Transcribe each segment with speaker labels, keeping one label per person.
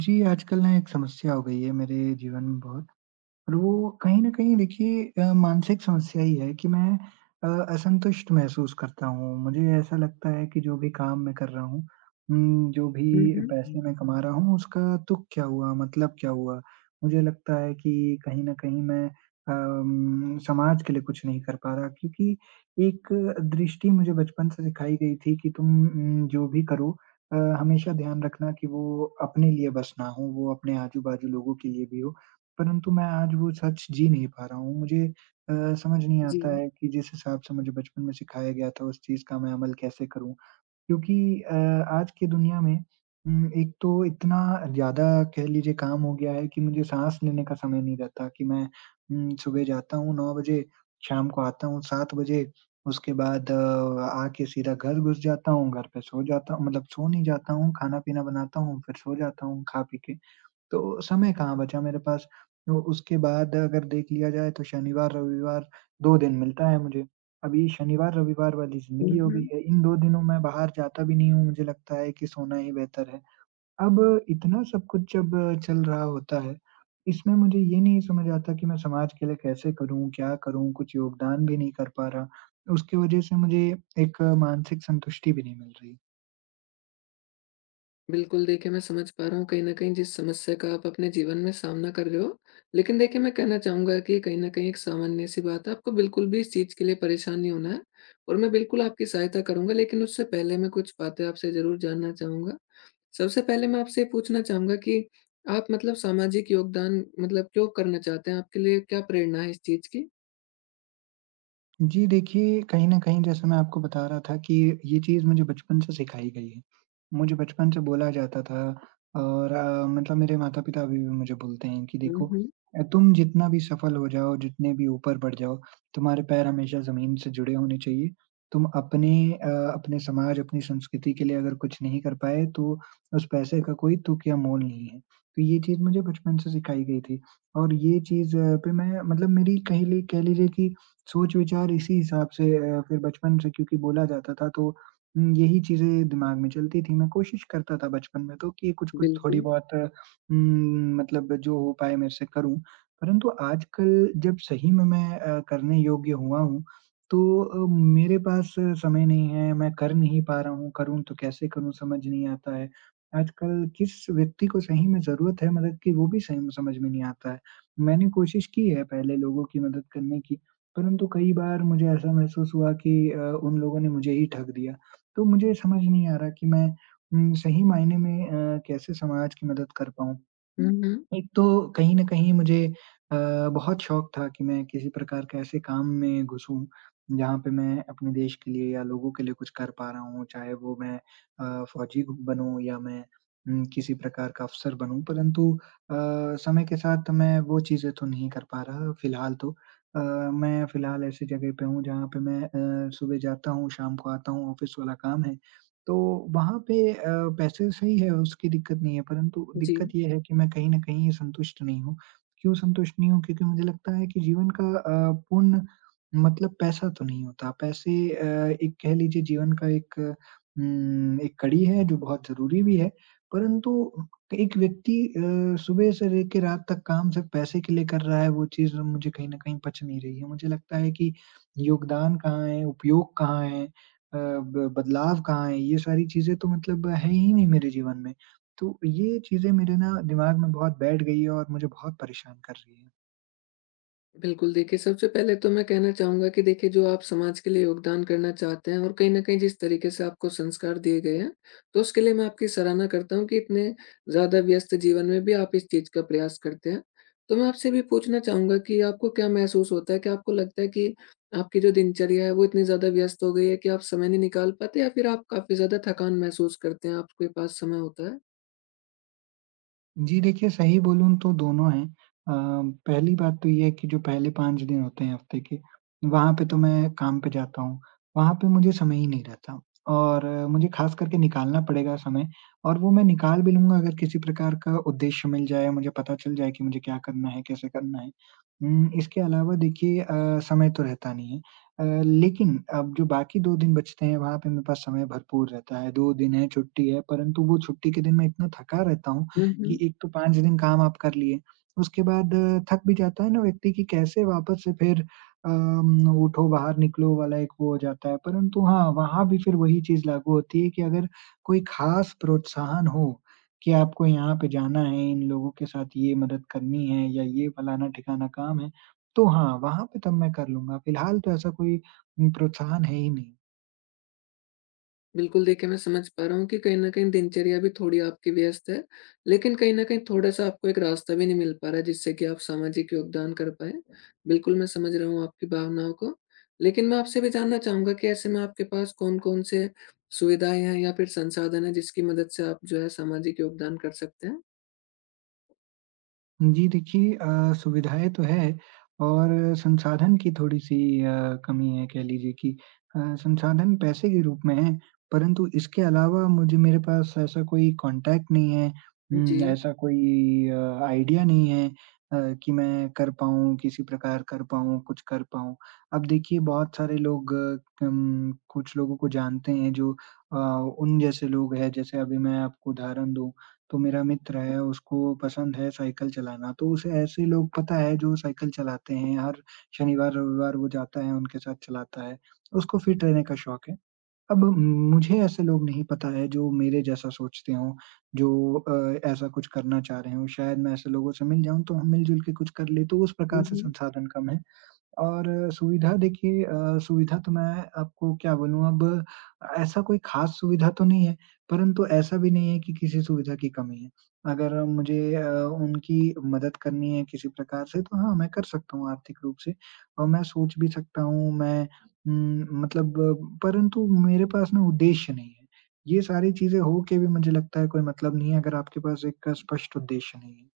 Speaker 1: जी, आजकल ना एक समस्या हो गई है मेरे जीवन में बहुत। और वो कहीं न कहीं देखिए मानसिक समस्या ही है कि मैं अ, असंतुष्ट महसूस करता हूँ। मुझे ऐसा लगता है कि जो भी काम मैं कर रहा हूँ जो
Speaker 2: हुँ,
Speaker 1: भी पैसे
Speaker 2: हुँ।
Speaker 1: मैं कमा रहा हूँ उसका तुक क्या हुआ? मतलब क्या हुआ? मुझे लगता है कि कहीं न कहीं मैं समाज के लिए कुछ नहीं कर पा रहा क्योंकि एक दृष्टि मुझे बचपन से सिखाई गई थी कि तुम जो भी करो हमेशा ध्यान रखना कि वो अपने लिए बस ना हो, वो अपने आजू-बाजू लोगों के लिए भी हो। परंतु मैं आज वो सच जी नहीं पा रहा हूँ। मुझे अ, समझ नहीं
Speaker 2: जी।
Speaker 1: आता है कि जिस हिसाब से मुझे बचपन में सिखाया गया था उस चीज़ का मैं अमल कैसे करूँ? क्योंकि अ, आज की दुनिया में एक तो इतना ज़्यादा कह लीजिए काम हो गया है कि मुझे साँस लेने का समय नहीं रहता कि मैं सुबह जाता हूँ 9 बजे, शाम को आता हूँ 7 बजे, उसके बाद आके सीधा घर घुस जाता हूँ, घर पे सो जाता हूँ मतलब सो नहीं जाता हूँ, खाना-पीना बनाता हूँ, फिर सो जाता हूँ खा-पी के। तो समय कहाँ बचा मेरे पास। तो उसके बाद अगर देख लिया जाए तो शनिवार-रविवार 2 दिन मिलता है मुझे। अभी शनिवार-रविवार वाली
Speaker 2: हुँ,
Speaker 1: ज़िंदगी हो गई
Speaker 2: हुँ।
Speaker 1: है। इन 2 दिनों मैं बाहर जाता भी नहीं हूँ, मुझे लगता है कि सोना ही बेहतर है। अब इतना सब कुछ जब चल रहा होता है, इसमें मुझे ये नहीं समझ आता कि मैं समाज के लिए कैसे करूँ, क्या करूँ? कुछ योगदान भी नहीं कर पा रहा। उसकी वजह से मुझे एक मानसिक संतुष्टि भी नहीं मिल रही।
Speaker 2: बिल्कुल, देखिए मैं समझ पा रहा हूँ कहीं न कहीं जिस समस्या का आप अपने जीवन में सामना कर रहे हो। लेकिन देखिए मैं कहना चाहूँगा कि कहीं न कहीं एक सामान्य-सी बात है, आपको बिल्कुल भी इस चीज़ के लिए परेशान नहीं होना है और मैं बिल्कुल आपकी सहायता करूँगा। लेकिन उससे पहले मैं कुछ बातें आपसे ज़रूर जानना चाहूँगा। सबसे पहले मैं आपसे ये पूछना चाहूँगा कि आप मतलब सामाजिक योगदान मतलब क्यों करना चाहते हैं? आपके लिए क्या प्रेरणा है इस चीज़ की?
Speaker 1: जी, देखिए कहीं न कहीं जैसे मैं आपको बता रहा था कि ये चीज़ मुझे बचपन से सिखाई गई है। मुझे बचपन से बोला जाता था और मतलब मेरे माता-पिता अभी भी मुझे बोलते हैं कि
Speaker 2: हुँ,
Speaker 1: देखो
Speaker 2: हुँ।
Speaker 1: तुम जितना भी सफल हो जाओ, जितने भी ऊपर बढ़ जाओ, तुम्हारे पैर हमेशा ज़मीन से जुड़े होने चाहिए। तुम अपने समाज, अपनी संस्कृति के लिए अगर कुछ नहीं कर पाए तो उस पैसे का कोई तुक या मोल नहीं है। तो ये चीज़ मुझे बचपन से सिखाई गई थी और ये चीज़ पे मैं मतलब मेरी कह लीजिए कि सोच-विचार इसी हिसाब से फिर बचपन से क्योंकि बोला जाता था तो यही चीज़ें दिमाग में चलती थी। मैं कोशिश करता था बचपन में तो कि कुछ-कुछ थोड़ी
Speaker 2: बिल्कुल।
Speaker 1: बहुत मतलब जो हो पाए मेरे से करूँ। परंतु आजकल जब सही में मैं करने योग्य हुआ हूँ, तो मेरे पास समय नहीं है, मैं कर नहीं पा रहा हूँ, करूँ तो कैसे करूँ समझ नहीं आता है। आजकल किस व्यक्ति को सही में ज़रूरत है मदद की वो भी सही में समझ में नहीं आता है। मैंने कोशिश की है पहले लोगों की मदद करने की। परंतु कई बार मुझे ऐसा महसूस हुआ कि उन लोगों ने मुझे ही ठग दिया। तो मुझे समझ नहीं आ रहा कि मैं सही मायने में कैसे समाज की मदद कर पाऊँ?
Speaker 2: हुँ, हुँ।
Speaker 1: एक तो कहीं न कहीं मुझे अ, बहुत शौक था कि मैं किसी प्रकार के ऐसे काम में घुसूँ, जहाँ पे मैं अपने देश के लिए या लोगों के लिए कुछ कर पा रहा हूँ, चाहे वो मैं फ़ौजी बनूँ या मैं किसी प्रकार का अफ़सर बनूँ। परंतु अ, समय के साथ मैं वो चीज़ें तो नहीं कर पा रहा फ़िलहाल तो। मैं फ़िलहाल ऐसी जगह पे हूँ जहाँ पे मैं सुबह जाता हूँ, शाम को आता हूँ, ऑफ़िस वाला काम है। तो वहाँ पे पैसे तो सही है, उसकी दिक्कत नहीं है, परंतु
Speaker 2: जी।
Speaker 1: दिक्कत ये है कि मैं कहीं न कहीं संतुष्ट नहीं हूँ। क्यों संतुष्ट नहीं हूँ? क्योंकि मुझे लगता है कि जीवन का पूर्ण मतलब पैसा तो नहीं होता। पैसे एक कह लीजिए जीवन का एक कड़ी है जो बहुत ज़रूरी भी है, परंतु एक व्यक्ति सुबह से लेके रात तक काम सिर्फ़ पैसे के लिए कर रहा है, वो चीज़ मुझे कहीं न कहीं पच नहीं रही है। मुझे लगता है कि योगदान कहाँ है, उपयोग कहाँ है? अ, ब बदलाव कहाँ है? ये सारी चीज़ें तो मतलब है ही नहीं मेरे जीवन में। तो ये चीज़ें मेरे ना दिमाग में बहुत बैठ गई है और मुझे बहुत परेशान कर रही है।
Speaker 2: बिल्कुल, देखिए सबसे पहले तो मैं कहना चाहूँगा कि देखिए जो आप समाज के लिए योगदान करना चाहते हैं और कहीं न कहीं जिस तरीके से आपको संस्कार दिए गए हैं, तो उसके लिए मैं आपकी सराहना करता हूँ कि इतने ज़्यादा व्यस्त जीवन में भी आप इस चीज़ का प्रयास करते हैं। तो मैं आपसे भी पूछना चाहूँगा कि आपको क्या महसूस होता है? क्या आपको लगता है कि आपकी जो दिनचर्या है वो इतनी ज़्यादा व्यस्त हो गई है कि आप समय नहीं निकाल पाते या फिर आप काफ़ी ज़्यादा थकान महसूस करते हैं, आपके पास समय होता है?
Speaker 1: जी, देखिए सही बोलूँ तो दोनों हैं। पहली बात तो ये है कि जो पहले 5 दिन होते हैं हफ्ते के, वहाँ पे तो मैं काम पे जाता हूँ। वहाँ पे मुझे समय ही नहीं रहता और मुझे ख़ास करके निकालना पड़ेगा समय और वो मैं निकाल भी लूँगा अगर किसी प्रकार का उद्देश्य मिल जाए, मुझे पता चल जाए कि मुझे क्या करना है, कैसे करना है। इसके अलावा देखिए समय तो रहता नहीं है। लेकिन अब जो बाकी 2 दिन बचते हैं, वहाँ पे मेरे पास समय भरपूर रहता है। 2 दिन है, छुट्टी है, परंतु वो छुट्टी के दिन मैं इतना थका रहता हूँ
Speaker 2: हुँ, हुँ,
Speaker 1: कि
Speaker 2: हुँ।
Speaker 1: एक तो 5 दिन काम आप कर लिए, उसके बाद थक भी जाता है ना व्यक्ति कि कैसे वापस से फिर उठो बाहर निकलो वाला एक वो हो जाता है। परंतु हाँ, वहाँ भी फिर वही चीज़ लागू होती है कि अगर कोई ख़ास प्रोत्साहन हो, कि आपको यहाँ पे जाना है, इन लोगों के साथ ये मदद करनी है या ये फलाना-ठिकाना काम है, तो हाँ, वहाँ पे तब मैं कर लूँगा। फिलहाल तो ऐसा कोई प्रोत्साहन है ही नहीं।
Speaker 2: बिल्कुल, देखिए मैं समझ पा रहा हूँ कि कहीं न कहीं दिनचर्या भी थोड़ी आपकी व्यस्त है, लेकिन कहीं न कहीं थोड़ा-सा आपको एक रास्ता भी नहीं मिल पा रहा है जिससे कि आप सामाजिक योगदान कर पाएँ। बिल्कुल, मैं समझ रहा हूँ आपकी भावनाओं को। लेकिन मैं आपसे भी जानना चाहूँगा कि ऐसे में आपके पास कौन-कौन से सुविधाएँ हैं या फिर संसाधन हैं जिसकी मदद से आप जो है सामाजिक योगदान कर सकते हैं?
Speaker 1: जी देखिए सुविधाएँ तो है और संसाधन की थोड़ी-सी अ, कमी है कह लीजिए कि संसाधन पैसे के रूप में है, परंतु इसके अलावा मुझे मेरे पास ऐसा कोई कॉन्टैक्ट नहीं है,
Speaker 2: जी।
Speaker 1: ऐसा कोई आइडिया नहीं है कि मैं कर पाऊँ, किसी प्रकार कर पाऊँ, कुछ कर पाऊँ। अब देखिए बहुत सारे लोग कुछ लोगों को जानते हैं जो उन जैसे लोग हैं, जैसे अभी मैं आपको उदाहरण दूँ तो मेरा मित्र है, उसको पसंद है साइकिल चलाना, तो उसे ऐसे लोग पता है जो साइकिल चलाते हैं, हर शनिवार-रविवार वो जाता है, उनके साथ चलाता है, उसको फिट रहने का शौक है। अब मुझे ऐसे लोग नहीं पता है जो मेरे जैसा सोचते हों, जो ऐसा कुछ करना चाह रहे हों, शायद मैं ऐसे लोगों से मिल जाऊँ, तो हम मिल-जुल के कुछ कर लें, तो उस प्रकार
Speaker 2: हुँ,
Speaker 1: से
Speaker 2: हुँ।
Speaker 1: संसाधन कम है। और सुविधा देखिए सुविधा तो मैं आपको क्या बोलूँ अब, ऐसा कोई ख़ास सुविधा तो नहीं है, परंतु ऐसा भी नहीं है कि किसी सुविधा की कमी है। अगर मुझे उनकी मदद करनी है किसी प्रकार से तो हाँ, मैं कर सकता हूँ आर्थिक रूप से और मैं सोच भी सकता हूँ मैं मतलब परंतु मेरे पास ना उद्देश्य नहीं है। ये सारी चीज़ें हो के भी मुझे लगता है कोई मतलब नहीं है अगर आपके पास एक स्पष्ट उद्देश्य नहीं है।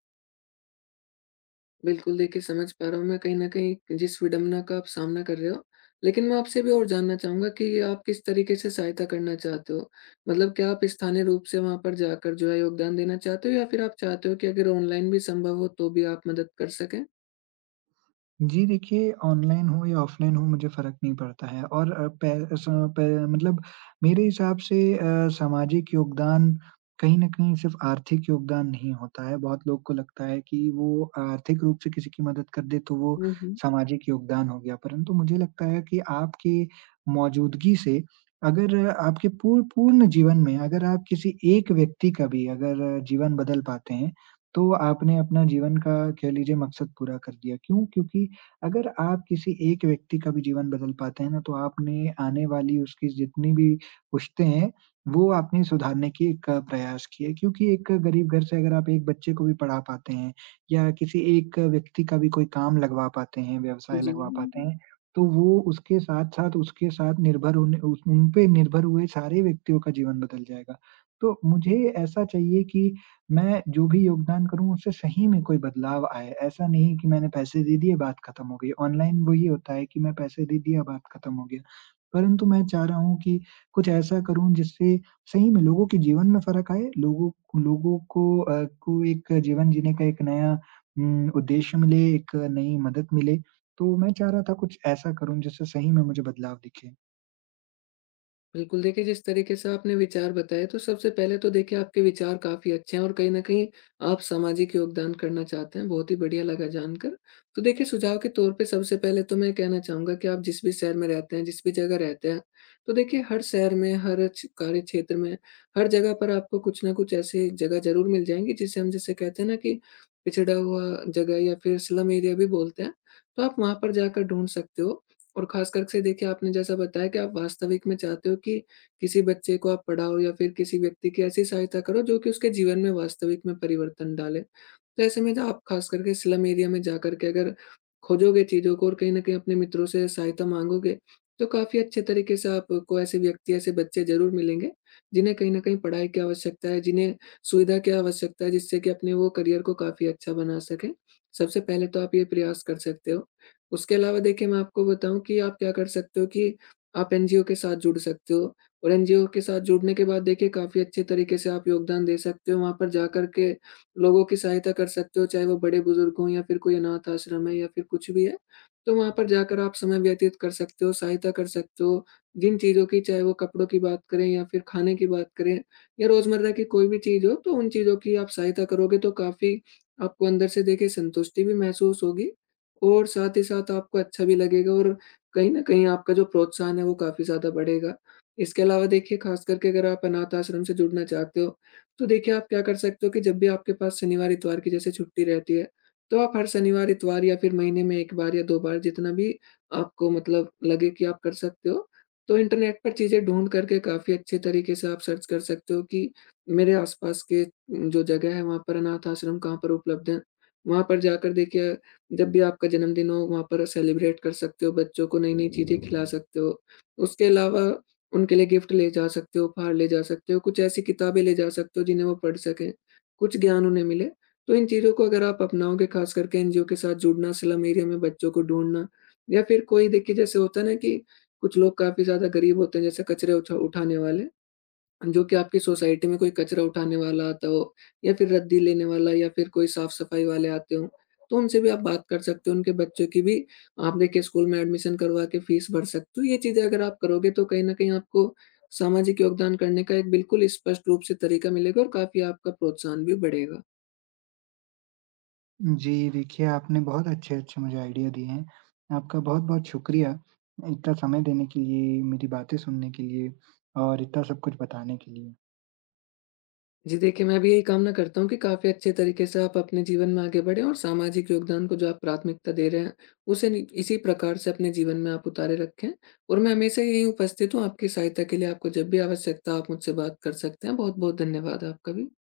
Speaker 2: बिल्कुल, देखिए समझ पा रहा हूँ मैं कहीं न कहीं जिस विडंबना का आप सामना कर रहे हो। लेकिन मैं आपसे भी और जानना चाहूँगा कि आप किस तरीके से सहायता करना चाहते हो? मतलब क्या आप स्थानीय रूप से वहाँ पर जाकर जो है योगदान देना चाहते हो या फिर आप चाहते हो कि अगर ऑनलाइन भी संभव हो तो भी आप मदद कर सकें?
Speaker 1: जी, देखिए ऑनलाइन हो या ऑफ़लाइन हो मुझे फ़र्क नहीं पड़ता है और अ, पै स पै मतलब मेरे हिसाब से सामाजिक योगदान कहीं न कहीं सिर्फ़ आर्थिक योगदान नहीं होता है। बहुत लोग को लगता है कि वो आर्थिक रूप से किसी की मदद कर दे तो वो
Speaker 2: हुँ, हुँ।
Speaker 1: सामाजिक योगदान हो गया। परंतु मुझे लगता है कि आपकी मौजूदगी से, अगर आपके पूर्ण जीवन में अगर आप किसी एक व्यक्ति का भी अगर जीवन बदल पाते हैं, तो आपने अपना जीवन का कह लीजिए मकसद पूरा कर दिया। क्यों? क्योंकि अगर आप किसी एक व्यक्ति का भी जीवन बदल पाते हैं ना, तो आपने आने वाली उसकी जितनी भी पुश्तें हैं, वो आपने सुधारने की एक प्रयास की है। क्योंकि एक गरीब घर से अगर आप एक बच्चे को भी पढ़ा पाते हैं या किसी एक व्यक्ति का भी कोई काम लगवा पाते हैं, व्यवसाय
Speaker 2: जी।
Speaker 1: लगवा पाते हैं, तो वो उसके साथ-साथ उसके साथ निर्भर होने उस उन पे निर्भर हुए सारे व्यक्तियों का जीवन बदल जाएगा। तो मुझे ऐसा चाहिए कि मैं जो भी योगदान करूँ उससे सही में कोई बदलाव आए। ऐसा नहीं कि मैंने पैसे दे दिए, बात खत्म हो गई। ऑनलाइन वही होता है कि मैं पैसे दे दिया, बात खत्म हो गया। परंतु मैं चाह रहा हूँ कि कुछ ऐसा करूँ जिससे सही में लोगों के जीवन में फ़र्क आए, लोगों लोगों को अ, को एक जीवन जीने का एक नया उद्देश्य मिले, एक नई मदद मिले। तो मैं चाह रहा था कुछ ऐसा करूँ जिससे सही में मुझे बदलाव दिखे।
Speaker 2: बिल्कुल, देखिए जिस तरीके से आपने विचार बताए तो सबसे पहले तो देखिए आपके विचार काफ़ी अच्छे हैं और कहीं न कहीं आप सामाजिक योगदान करना चाहते हैं, बहुत ही बढ़िया लगा जानकर। तो देखिए सुझाव के तौर पे सबसे पहले तो मैं कहना चाहूँगा कि आप जिस भी शहर में रहते हैं, जिस भी जगह रहते हैं, तो देखिए हर शहर में, हर क्ष कार्य क्षेत्र में, हर जगह पर आपको कुछ न कुछ ऐसी जगह ज़रूर मिल जाएँगी जिसे हम जैसे कहते हैं ना कि पिछड़ा हुआ जगह या फिर स्लम एरिया भी बोलते हैं, तो आप वहाँ पर जाकर ढूँढ सकते हो। और खास कर से देखिए आपने जैसा बताया कि आप वास्तविक में चाहते हो कि किसी बच्चे को आप पढ़ाओ या फिर किसी व्यक्ति की ऐसी सहायता करो जो कि उसके जीवन में वास्तविक में परिवर्तन डाले। तो ऐसे में जब आप खास करके स्लम एरिया में जाकर के अगर खोजोगे चीज़ों को और कहीं न कहीं अपने मित्रों से सहायता माँगोगे, तो काफ़ी अच्छे तरीके से आपको ऐसे व्यक्ति, ऐसे बच्चे ज़रूर मिलेंगे, जिन्हें कहीं न कहीं पढ़ाई की आवश्यकता है, जिन्हें सुविधा की आवश्यकता है जिससे कि अपने वो करियर को काफ़ी अच्छा बना सकें। सबसे पहले तो आप ये प्रयास कर सकते हो। उसके अलावा देखिए मैं आपको बताऊँ कि आप क्या कर सकते हो कि आप एनजीओ के साथ जुड़ सकते हो और एनजीओ के साथ जुड़ने के बाद देखिए काफ़ी अच्छे तरीके से आप योगदान दे सकते हो। वहाँ पर जाकर के लोगों की सहायता कर सकते हो, चाहे वो बड़े-बुजुर्ग हों या फिर कोई अनाथ आश्रम है या फिर कुछ भी है। तो वहाँ पर जाकर आप समय व्यतीत कर सकते हो, सहायता कर सकते हो। जिन चीज़ों की चाहे वो कपड़ों की बात करें या फिर खाने की बात करें या रोज़मर्रा की कोई भी चीज़ हो, तो उन चीज़ों की आप सहायता करोगे तो काफ़ी आपको अंदर से देखिए संतुष्टि भी महसूस होगी और साथ ही साथ आपको अच्छा भी लगेगा और कहीं न कहीं आपका जो प्रोत्साहन है वो काफ़ी ज़्यादा बढ़ेगा। इसके अलावा देखिए ख़ास करके अगर आप अनाथ आश्रम से जुड़ना चाहते हो, तो देखिए आप क्या कर सकते हो कि जब भी आपके पास शनिवार-इतवार की जैसे छुट्टी रहती है, तो आप हर शनिवार-इतवार या फिर महीने में 1 बार या 2 बार जितना भी आपको मतलब लगे कि आप कर सकते हो, तो इंटरनेट पर चीज़ें ढूँढ करके काफ़ी अच्छे तरीके से आप सर्च कर सकते हो कि मेरे आस-पास के जो जगह है वहाँ पर अनाथ आश्रम कहाँ पर उपलब्ध हैं। वहाँ पर जाकर देखिए जब भी आपका जन्मदिन हो वहाँ पर सेलिब्रेट कर सकते हो, बच्चों को नई-नई चीज़ें खिला सकते हो। उसके अलावा उनके लिए गिफ्ट ले जा सकते हो, उपहार ले जा सकते हो, कुछ ऐसी किताबें ले जा सकते हो जिन्हें वो पढ़ सकें, कुछ ज्ञान उन्हें मिले। तो इन चीज़ों को अगर आप अपनाओगे खास करके एनजीओ के साथ जुड़ना, स्लम एरिया में बच्चों को ढूँढना या फिर कोई देखिए जैसे होता है ना कि कुछ लोग काफ़ी ज़्यादा गरीब होते हैं जैसे कचरे उठा उठाने वाले। जो कि आपकी सोसाइटी में कोई कचरा उठाने वाला आता हो या फिर रद्दी लेने वाला या फिर कोई साफ-सफाई वाले आते हों, तो उनसे भी आप बात कर सकते हो, उनके बच्चों की भी आप देखिए स्कूल में एडमिशन करवा के फीस भर सकते हो। ये चीज़ें अगर आप करोगे तो कहीं न कहीं आपको सामाजिक योगदान करने का एक बिल्कुल स्पष्ट रूप से तरीका मिलेगा और काफ़ी आपका प्रोत्साहन भी बढ़ेगा।
Speaker 1: जी, देखिए आपने बहुत अच्छे-अच्छे मुझे आइडिया दिए हैं। आपका बहुत-बहुत शुक्रिया, इतना समय देने के लिए, मेरी बातें सुनने के लिए और इतना सब कुछ बताने के लिए।
Speaker 2: जी देखिए, मैं भी यही कामना करता हूँ कि काफ़ी अच्छे तरीके से आप अपने जीवन में आगे बढ़ें और सामाजिक योगदान को जो आप प्राथमिकता दे रहे हैं, उसे नि इसी प्रकार से अपने जीवन में आप उतारे रखें। और मैं हमेशा यहीं उपस्थित हूँ आपकी सहायता के लिए, आपको जब भी आवश्यकता हो आप मुझसे बात कर सकते हैं। बहुत-बहुत धन्यवाद आपका भी।